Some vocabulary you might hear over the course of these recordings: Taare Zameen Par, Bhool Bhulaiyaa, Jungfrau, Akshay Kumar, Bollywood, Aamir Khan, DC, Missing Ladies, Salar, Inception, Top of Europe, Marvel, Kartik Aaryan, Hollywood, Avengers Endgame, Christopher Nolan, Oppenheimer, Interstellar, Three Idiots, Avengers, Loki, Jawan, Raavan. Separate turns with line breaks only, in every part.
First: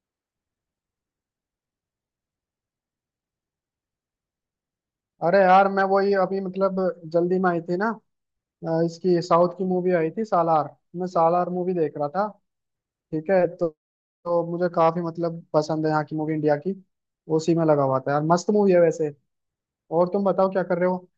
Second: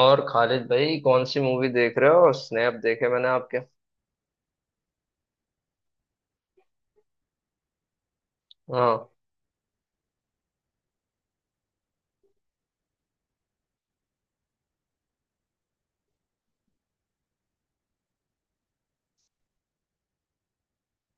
और खालिद भाई कौन सी मूवी देख रहे हो? स्नैप देखे मैंने आपके।
अरे यार मैं वही अभी जल्दी में आई थी ना।
हाँ।
इसकी साउथ की मूवी आई थी सालार। मैं सालार मूवी देख रहा था। ठीक है तो मुझे काफी पसंद है यहाँ की मूवी इंडिया की। उसी में लगा हुआ था यार, मस्त मूवी है वैसे। और तुम बताओ क्या कर रहे हो?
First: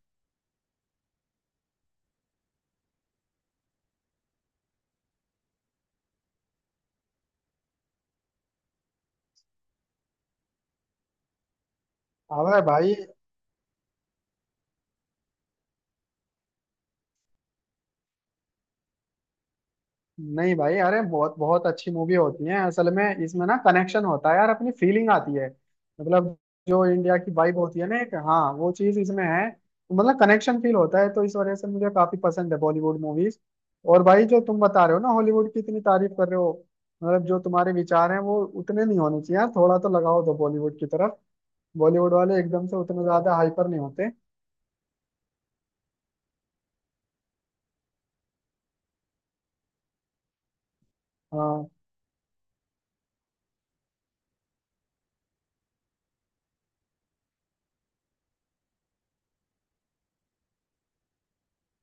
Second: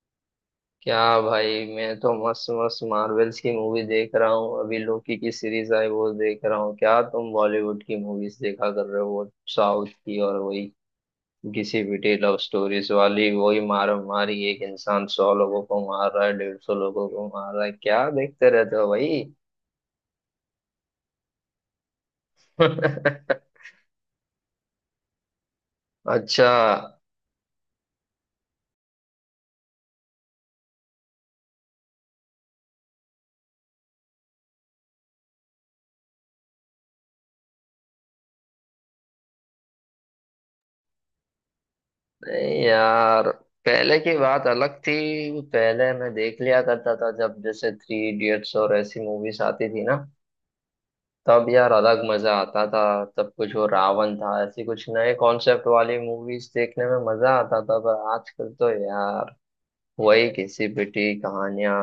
क्या भाई, मैं तो मस्त मस्त मार्वल्स की मूवी देख रहा हूँ। अभी लोकी की सीरीज आई, वो देख रहा हूँ। क्या तुम बॉलीवुड की मूवीज देखा कर रहे हो, वो साउथ की और वही किसी पिटी लव
अबे
स्टोरीज
भाई,
वाली, वही मार मारी, एक इंसान 100 लोगों को मार रहा है, 150 लोगों को मार रहा है। क्या देखते रहते हो भाई?
नहीं भाई, अरे बहुत बहुत अच्छी मूवी होती है। असल में इसमें ना कनेक्शन होता है यार, अपनी फीलिंग आती है। मतलब
अच्छा।
जो इंडिया की वाइब होती है ना एक, हाँ, वो चीज इसमें है, तो मतलब कनेक्शन फील होता है, तो इस वजह से मुझे काफी पसंद है बॉलीवुड मूवीज। और भाई जो तुम बता रहे हो ना, हॉलीवुड की इतनी तारीफ कर रहे हो, मतलब जो तुम्हारे विचार हैं वो उतने नहीं होने चाहिए यार, थोड़ा तो लगाओ दो बॉलीवुड की तरफ। बॉलीवुड वाले
नहीं
एकदम से उतने
यार,
ज्यादा हाइपर नहीं
पहले
होते।
की बात अलग थी। पहले मैं देख लिया करता था, जब जैसे थ्री इडियट्स और ऐसी मूवीज आती थी ना, तब
हाँ
यार अलग मजा आता था। तब कुछ वो रावण था, ऐसी कुछ नए कॉन्सेप्ट वाली मूवीज देखने में मजा आता था। पर आजकल तो यार वही घिसी पिटी कहानियां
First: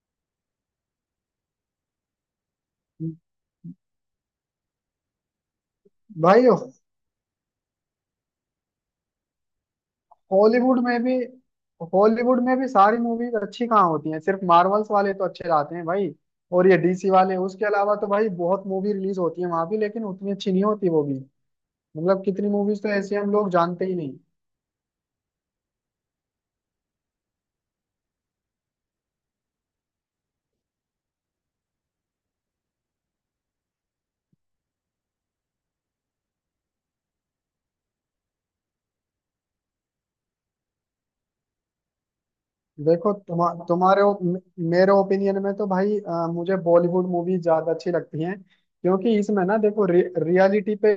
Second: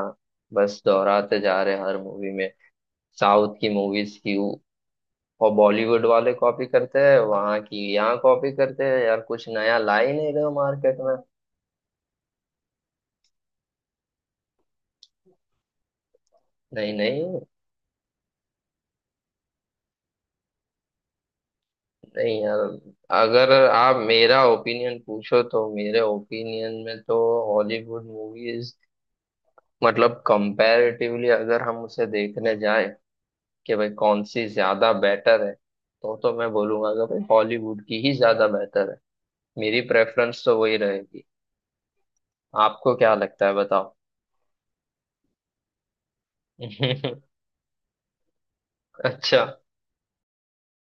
बस दोहराते जा रहे हैं हर मूवी में। साउथ की मूवीज की और बॉलीवुड वाले
भाई,
कॉपी करते हैं, वहां की यहाँ कॉपी करते हैं यार, कुछ नया ला ही नहीं रहे हो
हॉलीवुड
मार्केट
में भी
में।
हॉलीवुड में भी सारी मूवीज अच्छी कहाँ होती हैं? सिर्फ मार्वल्स वाले तो अच्छे लाते हैं भाई और ये
नहीं
डीसी वाले,
नहीं।
उसके अलावा तो भाई बहुत मूवी रिलीज होती है वहां भी, लेकिन उतनी अच्छी नहीं होती वो भी। मतलब
नहीं
कितनी
यार,
मूवीज तो ऐसी हम लोग
अगर
जानते ही
आप
नहीं।
मेरा ओपिनियन पूछो तो मेरे ओपिनियन में तो हॉलीवुड मूवीज, मतलब कंपैरेटिवली अगर हम उसे देखने जाए कि भाई कौन सी ज्यादा बेटर है, तो मैं बोलूंगा कि भाई हॉलीवुड की ही ज्यादा बेटर है। मेरी प्रेफरेंस तो वही रहेगी। आपको
देखो
क्या लगता
तुम्हा,
है, बताओ।
तुम्हारे ओ- मे- मेरे ओपिनियन में तो भाई मुझे बॉलीवुड मूवी ज्यादा अच्छी लगती हैं, क्योंकि
अच्छा।
इसमें ना देखो रियलिटी पे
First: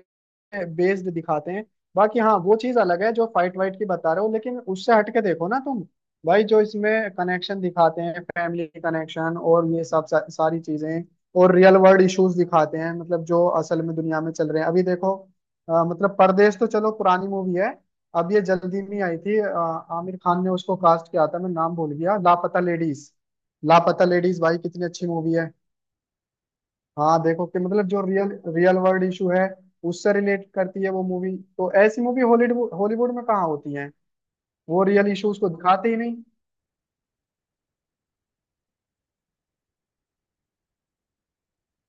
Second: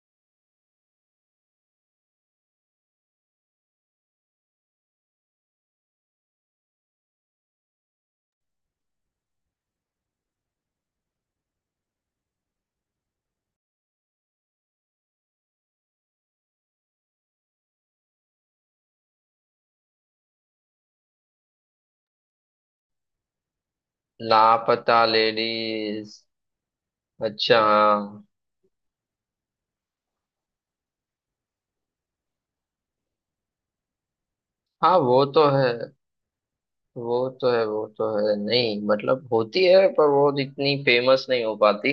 बेस्ड दिखाते हैं। बाकी हाँ, वो चीज अलग है जो फाइट वाइट की बता रहे हो, लेकिन उससे हटके देखो ना तुम। भाई जो इसमें कनेक्शन दिखाते हैं, फैमिली कनेक्शन और ये सब सारी चीजें। और रियल वर्ल्ड इश्यूज दिखाते हैं, मतलब जो असल में दुनिया में चल रहे हैं अभी देखो। मतलब परदेश तो चलो पुरानी मूवी है। अब ये जल्दी में आई थी आमिर खान ने उसको कास्ट किया था, मैं नाम भूल गया, लापता लेडीज। लापता लेडीज भाई कितनी
लापता
अच्छी मूवी है।
लेडीज।
हाँ देखो,
अच्छा
कि मतलब जो
हाँ।
रियल, रियल वर्ल्ड इशू है उससे रिलेट करती है वो मूवी। तो ऐसी मूवी हॉलीवुड हॉलीवुड में कहाँ होती है? वो
हाँ
रियल
वो
इश्यूज
तो
को
है।
दिखाते ही नहीं।
वो तो है वो तो है। नहीं मतलब होती है, पर वो इतनी फेमस नहीं हो पाती,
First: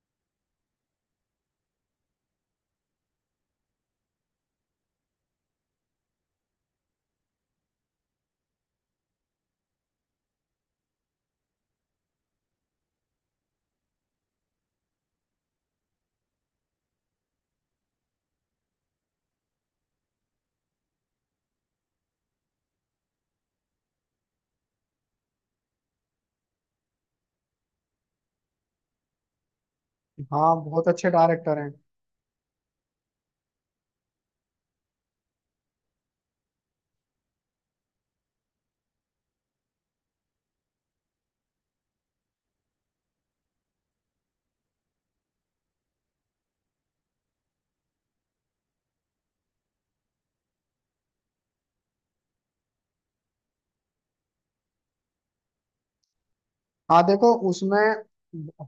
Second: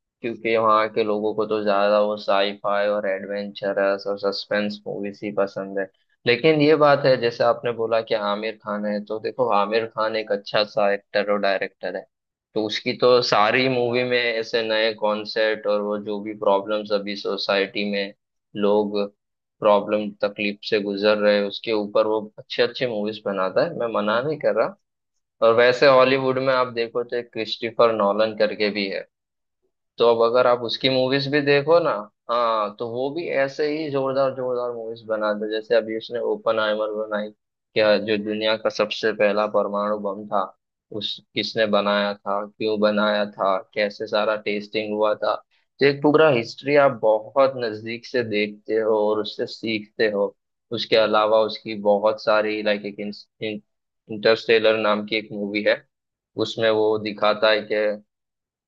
क्योंकि वहाँ के लोगों को तो ज्यादा वो साईफाई और एडवेंचरस और सस्पेंस मूवीज ही पसंद है। लेकिन ये बात है, जैसे आपने बोला कि आमिर खान है, तो देखो आमिर खान एक अच्छा सा एक्टर और डायरेक्टर है। तो उसकी तो सारी मूवी में ऐसे नए कॉन्सेप्ट, और वो जो भी प्रॉब्लम्स अभी सोसाइटी में लोग, प्रॉब्लम तकलीफ से गुजर रहे हैं, उसके ऊपर वो अच्छे अच्छे मूवीज बनाता है। मैं मना नहीं कर रहा। और वैसे हॉलीवुड में आप देखो, तो एक क्रिस्टोफर नॉलन करके भी है। तो अब अगर
हाँ,
आप
बहुत
उसकी
अच्छे
मूवीज भी
डायरेक्टर हैं।
देखो ना, हाँ, तो वो भी ऐसे ही जोरदार जोरदार मूवीज बनाते हैं। जैसे अभी उसने ओपन आइमर बनाई, क्या, जो दुनिया का सबसे पहला परमाणु बम था, उस किसने बनाया था, क्यों बनाया था, कैसे सारा टेस्टिंग हुआ था। तो एक पूरा हिस्ट्री आप बहुत नजदीक से देखते हो और उससे सीखते हो। उसके अलावा उसकी बहुत सारी, लाइक एक इंटरस्टेलर नाम की एक मूवी है, उसमें वो
हाँ देखो
दिखाता है
उसमें,
कि,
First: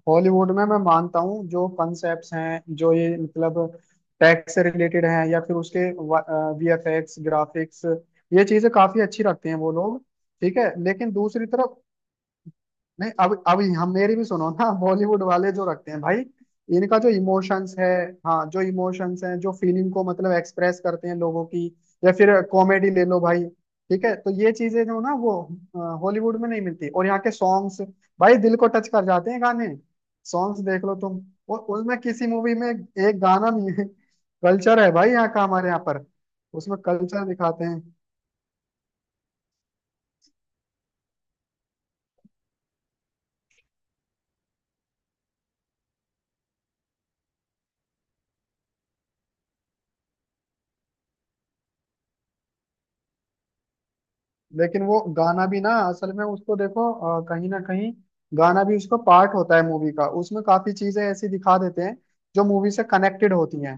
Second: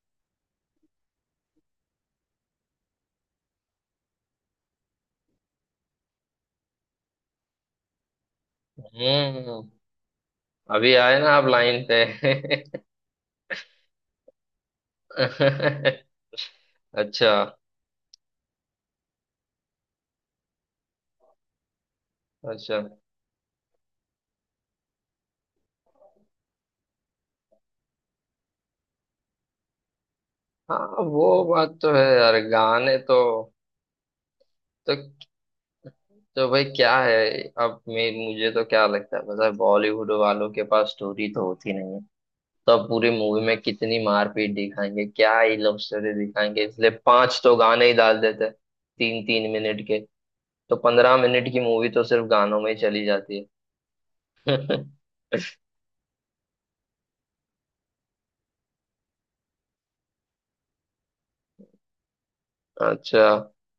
हॉलीवुड में मैं मानता हूँ जो कॉन्सेप्ट्स हैं, जो ये टैक्स से रिलेटेड हैं या फिर उसके वीएफएक्स ग्राफिक्स, ये चीजें काफी अच्छी रखते हैं
हम्म,
वो लोग। ठीक है,
अभी
लेकिन
आए ना
दूसरी
आप
तरफ,
लाइन पे।
नहीं अब हम मेरी भी सुनो ना, बॉलीवुड वाले जो रखते हैं भाई, इनका जो
अच्छा।
इमोशंस है, हाँ जो इमोशंस हैं, जो फीलिंग को मतलब एक्सप्रेस करते हैं लोगों की, या फिर
अच्छा।
कॉमेडी ले लो भाई। ठीक है, तो ये चीजें जो ना वो हॉलीवुड में नहीं मिलती। और यहाँ के सॉन्ग्स, भाई दिल को टच कर जाते हैं गाने, सॉन्ग्स देख लो
हाँ
तुम।
वो
और
बात तो
उसमें
है
किसी
यार,
मूवी में
गाने
एक गाना भी है, कल्चर है
तो
भाई यहाँ का, हमारे यहाँ पर
तो भाई
उसमें
क्या
कल्चर
है।
दिखाते
अब
हैं।
मैं मुझे तो क्या लगता है पता है, बॉलीवुड वालों के पास स्टोरी तो होती नहीं है। तो अब पूरी मूवी में कितनी मारपीट दिखाएंगे, क्या ही लव स्टोरी दिखाएंगे, इसलिए पांच तो गाने ही डाल देते हैं, तीन तीन मिनट के। तो 15 मिनट की मूवी तो सिर्फ गानों में ही चली जाती है।
लेकिन वो गाना भी ना, असल में उसको देखो कहीं ना कहीं गाना भी उसका पार्ट होता है मूवी का, उसमें काफी चीजें ऐसी दिखा देते हैं जो मूवी से
अच्छा।
कनेक्टेड होती हैं।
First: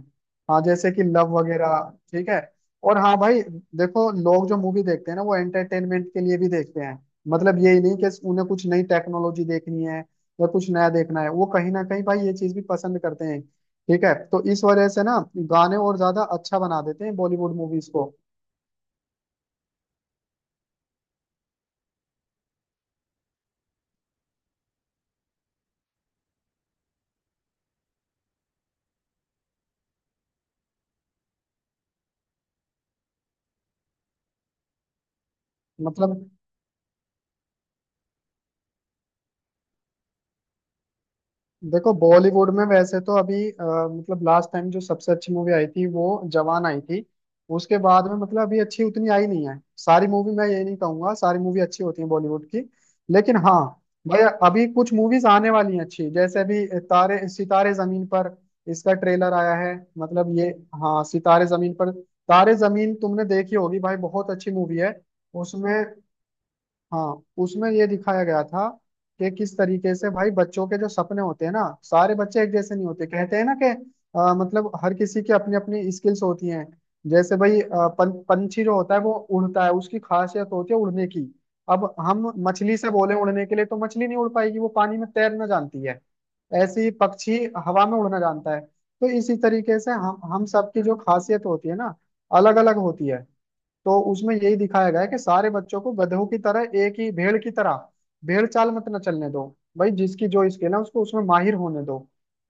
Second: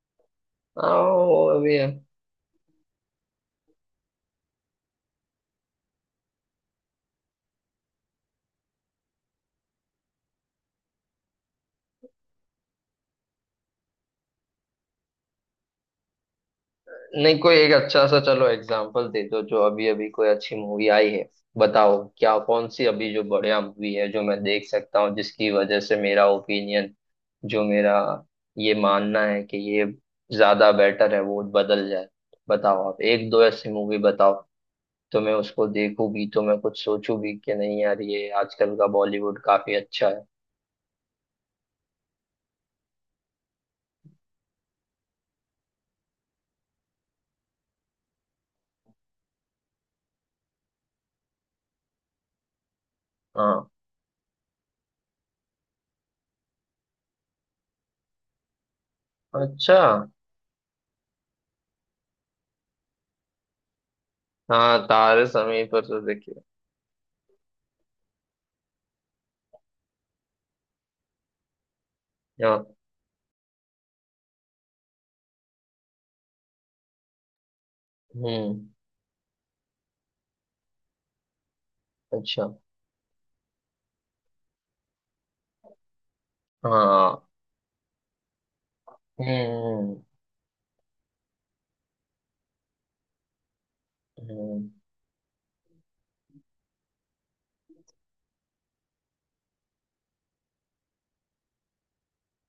हाँ, जैसे कि लव
आओ अभी।
वगैरह। ठीक है, और हाँ भाई देखो, लोग जो मूवी देखते हैं ना वो एंटरटेनमेंट के लिए भी देखते हैं। मतलब यही नहीं कि उन्हें कुछ नई टेक्नोलॉजी देखनी है या कुछ नया देखना है, वो कहीं ना कहीं भाई ये चीज भी पसंद करते हैं। ठीक है, तो इस वजह से ना गाने और ज्यादा अच्छा बना देते हैं
नहीं कोई
बॉलीवुड
एक
मूवीज को।
अच्छा सा, चलो एग्जाम्पल दे दो जो अभी अभी कोई अच्छी मूवी आई है। बताओ क्या, कौन सी अभी जो बढ़िया मूवी है जो मैं देख सकता हूँ, जिसकी वजह से मेरा ओपिनियन, जो मेरा ये मानना है कि ये ज्यादा बेटर है, वो बदल जाए। बताओ आप एक दो ऐसी मूवी बताओ, तो मैं उसको देखूं भी,
मतलब
तो मैं कुछ सोचूं भी कि नहीं यार, ये आजकल का बॉलीवुड काफी अच्छा है।
देखो बॉलीवुड में वैसे तो अभी मतलब लास्ट टाइम जो सबसे अच्छी मूवी आई थी वो जवान आई थी। उसके बाद में मतलब अभी अच्छी उतनी आई नहीं है। सारी मूवी, मैं ये नहीं कहूंगा सारी मूवी अच्छी होती है बॉलीवुड की। लेकिन हाँ
हाँ।
भाई, अभी कुछ मूवीज आने वाली हैं अच्छी, जैसे अभी तारे सितारे जमीन पर, इसका ट्रेलर आया है,
अच्छा
मतलब ये। हाँ, सितारे जमीन पर। तारे जमीन तुमने देखी होगी भाई, बहुत अच्छी मूवी
हाँ।
है।
तारे समय
उसमें,
पर तो देखिए।
हाँ उसमें ये दिखाया गया था कि किस तरीके से भाई बच्चों के जो सपने होते हैं ना, सारे बच्चे एक
हाँ।
जैसे नहीं होते, कहते हैं ना कि मतलब हर किसी की अपनी अपनी स्किल्स होती हैं। जैसे भाई
हम्म।
पंछी जो होता है वो उड़ता है, उसकी खासियत होती है उड़ने की। अब हम
अच्छा।
मछली से बोले उड़ने के लिए तो मछली नहीं उड़ पाएगी, वो पानी में तैरना जानती है। ऐसे ही
हाँ।
पक्षी हवा में उड़ना जानता है। तो इसी तरीके से
हम्म।
हम सबकी जो खासियत होती है ना, अलग अलग होती है। तो उसमें यही
हम्म।
दिखाया गया है कि सारे बच्चों को गधों की तरह, एक ही भेड़ की तरह, भेड़ चाल मत ना चलने दो। भाई जिसकी जो स्किल है उसको उसमें माहिर होने दो।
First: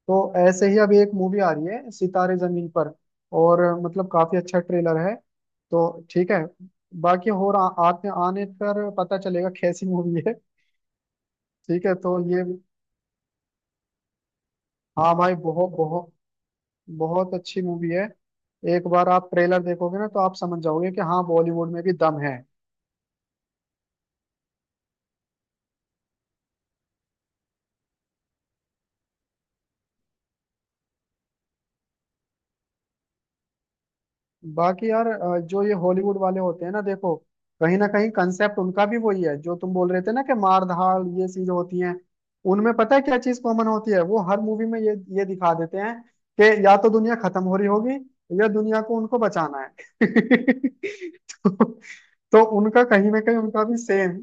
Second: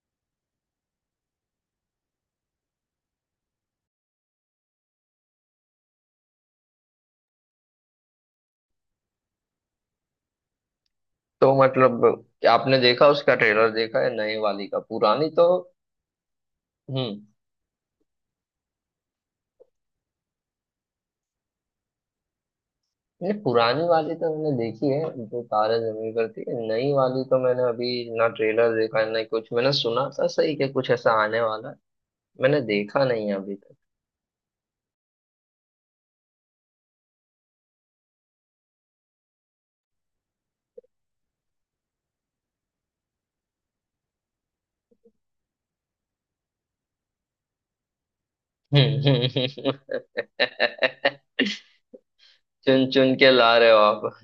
तो ऐसे ही अभी एक मूवी आ रही है सितारे जमीन पर, और मतलब काफी अच्छा ट्रेलर है। तो ठीक है, बाकी और आ, आते आने पर पता चलेगा कैसी मूवी है।
तो
ठीक है,
मतलब,
तो ये,
आपने देखा, उसका ट्रेलर देखा है नई वाली का?
हाँ
पुरानी
भाई
तो,
बहुत बहुत
हम्म,
बहुत अच्छी मूवी है। एक बार आप ट्रेलर देखोगे ना तो आप समझ जाओगे कि हाँ बॉलीवुड में भी दम है।
नहीं पुरानी वाली तो मैंने देखी है, जो तारे जमीन पर थी। नई वाली तो मैंने अभी ना ट्रेलर देखा है, ना कुछ। मैंने सुना था सही कि कुछ ऐसा आने वाला है, मैंने देखा नहीं है अभी तक।
बाकी यार जो ये हॉलीवुड वाले होते हैं ना देखो, कहीं ना कहीं कंसेप्ट उनका भी वही है जो तुम बोल रहे थे ना, कि मार धाड़ ये चीजें होती हैं उनमें। पता है क्या चीज कॉमन होती है? वो हर मूवी में ये दिखा देते हैं कि या तो दुनिया खत्म हो रही होगी या दुनिया को उनको
हम्म।
बचाना है। तो उनका
चुन
कहीं
चुन
ना
के
कहीं
ला
उनका
रहे हो
भी
आप।
सेम।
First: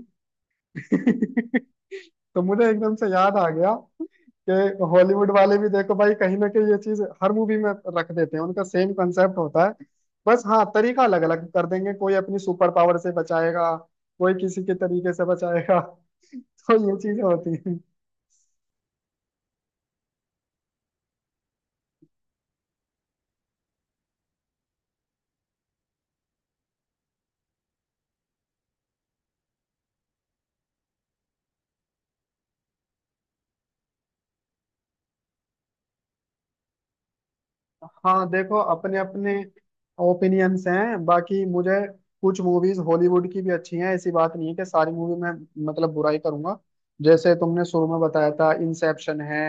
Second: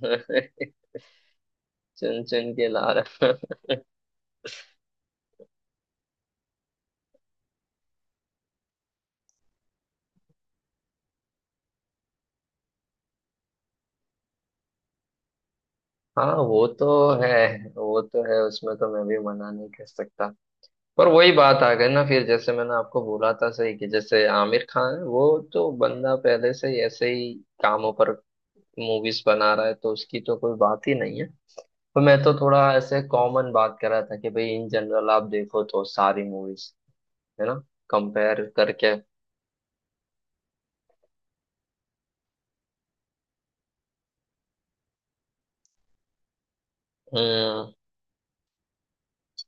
चुन
तो
चुन के
मुझे
ला
एकदम से
रहे
याद आ
हो।
गया कि हॉलीवुड वाले भी देखो भाई, कहीं ना कहीं ये चीज हर मूवी में रख देते हैं, उनका सेम कंसेप्ट होता है। बस हाँ, तरीका अलग अलग कर देंगे, कोई अपनी सुपर पावर से बचाएगा, कोई किसी के तरीके से बचाएगा।
हाँ वो
तो
तो
ये चीजें
है।
होती हैं।
वो तो है, उसमें तो मैं भी मना नहीं कर सकता। पर वही बात आ गई ना फिर, जैसे मैंने आपको बोला था सही, कि जैसे आमिर खान है, वो तो बंदा पहले से ही ऐसे ही कामों पर मूवीज बना रहा है, तो उसकी तो कोई बात ही नहीं है। तो मैं तो थोड़ा ऐसे कॉमन बात कर रहा था, कि भाई इन जनरल आप देखो तो सारी मूवीज, है ना,
हाँ
कंपेयर
देखो,
करके।
अपने अपने ओपिनियंस हैं। बाकी मुझे कुछ मूवीज हॉलीवुड की भी अच्छी हैं, ऐसी बात नहीं है कि सारी मूवी में मतलब बुराई करूंगा। जैसे तुमने
हम्म।
शुरू में बताया था इंसेप्शन है,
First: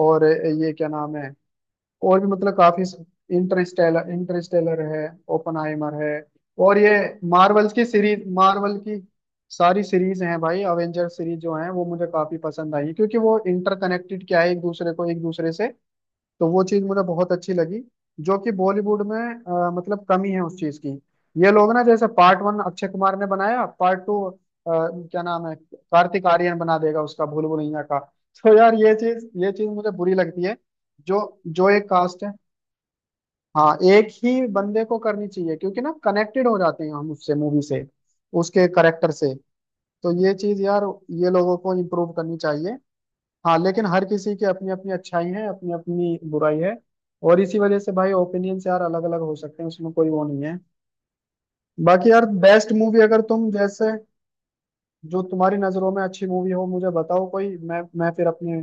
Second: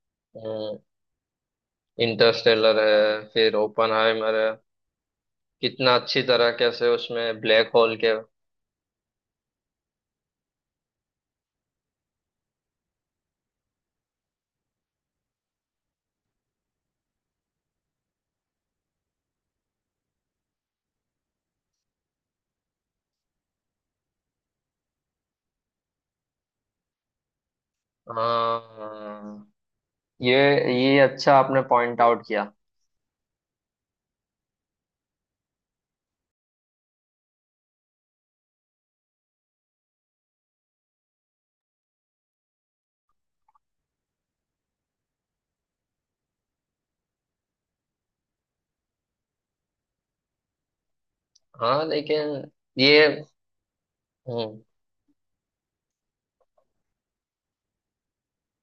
और ये क्या नाम है, और भी मतलब
इंटरस्टेलर
काफी,
है, फिर
इंटरस्टेलर
ओपनहाइमर है।
इंटरस्टेलर है, ओपनहाइमर
कितना
है,
अच्छी तरह,
और
कैसे
ये
उसमें
मार्वल
ब्लैक
की
होल के,
सीरीज, मार्वल की सारी सीरीज हैं भाई। अवेंजर सीरीज जो है वो मुझे काफी पसंद आई, क्योंकि वो इंटरकनेक्टेड क्या है, एक दूसरे को एक दूसरे से। तो वो चीज मुझे बहुत अच्छी लगी, जो कि बॉलीवुड में मतलब कमी है उस चीज की। ये लोग ना जैसे पार्ट वन अक्षय कुमार ने बनाया, पार्ट टू क्या नाम है कार्तिक आर्यन बना देगा उसका, भूल भुलैया का। तो यार ये चीज ये
हाँ।
चीज मुझे बुरी
ये
लगती है।
ये
जो
अच्छा आपने
जो एक
पॉइंट
कास्ट
आउट
है,
किया।
हाँ एक ही बंदे को करनी चाहिए, क्योंकि ना कनेक्टेड हो जाते हैं हम उससे, मूवी से, उसके करेक्टर से। तो ये चीज यार ये लोगों को इम्प्रूव करनी चाहिए। हाँ लेकिन हर किसी की अपनी अपनी अच्छाई है, अपनी अपनी बुराई है, और इसी वजह से भाई ओपिनियंस यार अलग अलग हो सकते हैं, उसमें कोई वो नहीं है।
हाँ
बाकी यार
लेकिन।
बेस्ट
ये
मूवी, अगर तुम जैसे,
हम्म
जो तुम्हारी नजरों में अच्छी मूवी हो मुझे बताओ कोई, मैं फिर अपने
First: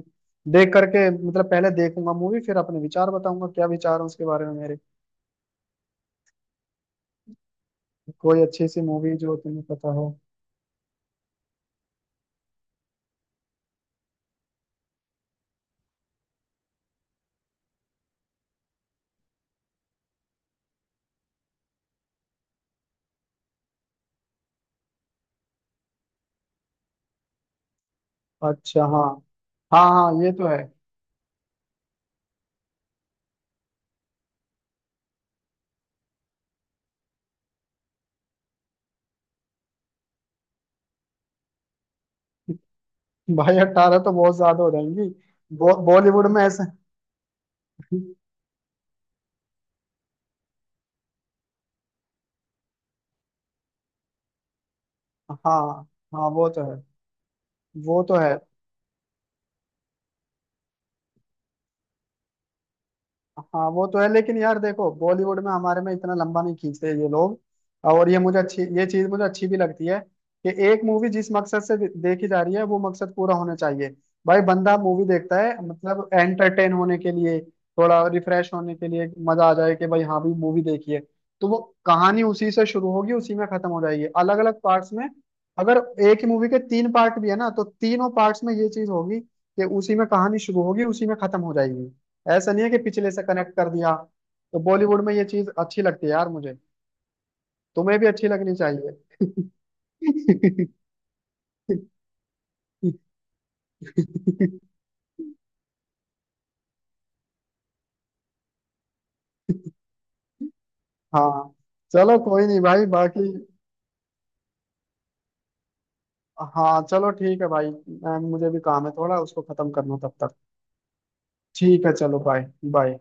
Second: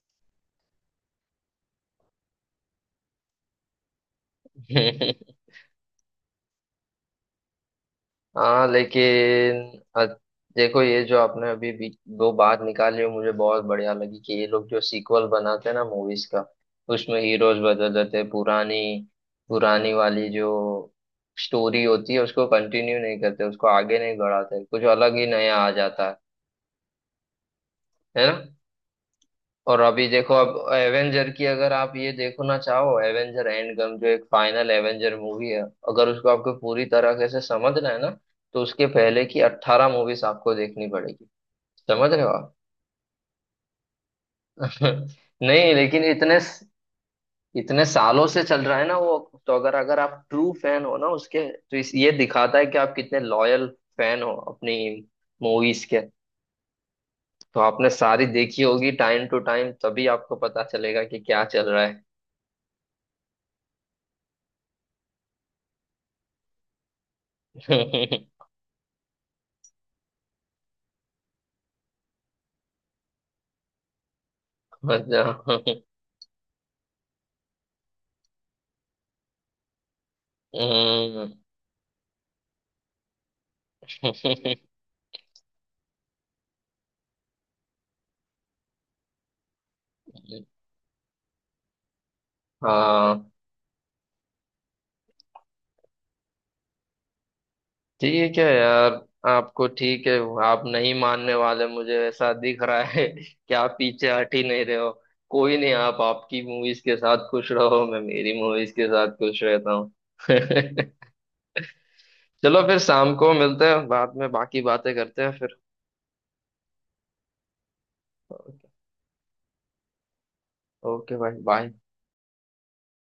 देख करके मतलब पहले देखूंगा मूवी, फिर अपने विचार बताऊंगा क्या विचार है उसके बारे में मेरे। कोई
हाँ
अच्छी सी मूवी जो तुम्हें
लेकिन,
पता हो।
देखो ये जो आपने अभी भी दो बात निकाली, वो मुझे बहुत बढ़िया लगी, कि ये लोग जो सीक्वल बनाते हैं ना मूवीज का, उसमें हीरोज बदल देते हैं। पुरानी पुरानी वाली जो स्टोरी होती है, उसको कंटिन्यू नहीं करते, उसको आगे नहीं बढ़ाते, कुछ अलग ही नया आ जाता है ना।
अच्छा, हाँ,
और
हाँ
अभी
हाँ ये
देखो,
तो है।
अब एवेंजर की, अगर आप ये देखना चाहो, एवेंजर एंड गम जो एक फाइनल एवेंजर मूवी है, अगर उसको आपको पूरी तरह से समझना है ना, तो उसके पहले की 18 मूवीज आपको देखनी पड़ेगी। समझ रहे हो आप?
भाई 18 तो बहुत ज्यादा हो जाएंगी,
नहीं लेकिन,
बॉलीवुड
इतने
में ऐसे।
इतने सालों से चल रहा है ना वो, तो अगर अगर आप ट्रू फैन हो ना उसके, तो इस, ये दिखाता है कि आप कितने लॉयल फैन हो अपनी
हाँ,
मूवीज के।
हाँ वो तो है,
तो आपने
वो तो
सारी
है।
देखी होगी टाइम टू टाइम, तभी आपको पता चलेगा कि क्या चल रहा
हाँ वो तो है, लेकिन यार देखो बॉलीवुड में हमारे में इतना लंबा नहीं खींचते ये लोग, और
है।
ये मुझे अच्छी, ये चीज मुझे अच्छी भी लगती है कि एक मूवी जिस मकसद से देखी जा रही है वो मकसद पूरा होना चाहिए। भाई बंदा मूवी देखता है
बजा-
मतलब एंटरटेन होने के लिए, थोड़ा रिफ्रेश होने के लिए, मजा आ जाए कि भाई हाँ भी मूवी देखिए।
हम्म।
तो वो कहानी उसी से शुरू होगी उसी में खत्म हो जाएगी, अलग अलग पार्ट्स में। अगर एक ही मूवी के 3 पार्ट भी है ना, तो तीनों पार्ट्स में ये चीज होगी कि उसी में कहानी शुरू होगी उसी में खत्म हो जाएगी। ऐसा नहीं है कि पिछले से
हाँ
कनेक्ट कर दिया। तो बॉलीवुड में ये चीज अच्छी लगती है यार मुझे, तुम्हें भी अच्छी
ठीक है
लगनी
यार।
चाहिए।
आपको ठीक है, आप नहीं मानने वाले, मुझे ऐसा दिख रहा है कि आप पीछे हट ही नहीं रहे हो। कोई नहीं, आप आपकी मूवीज के साथ खुश रहो, मैं मेरी मूवीज के साथ खुश रहता हूँ।
हाँ चलो कोई नहीं
चलो फिर
भाई,
शाम
बाकी
को मिलते हैं, बाद में बाकी बातें करते हैं फिर।
हाँ चलो ठीक है भाई, मुझे भी
ओके।
काम है थोड़ा उसको खत्म करना तब तक।
ओके भाई, बाय।
ठीक है चलो, बाय बाय।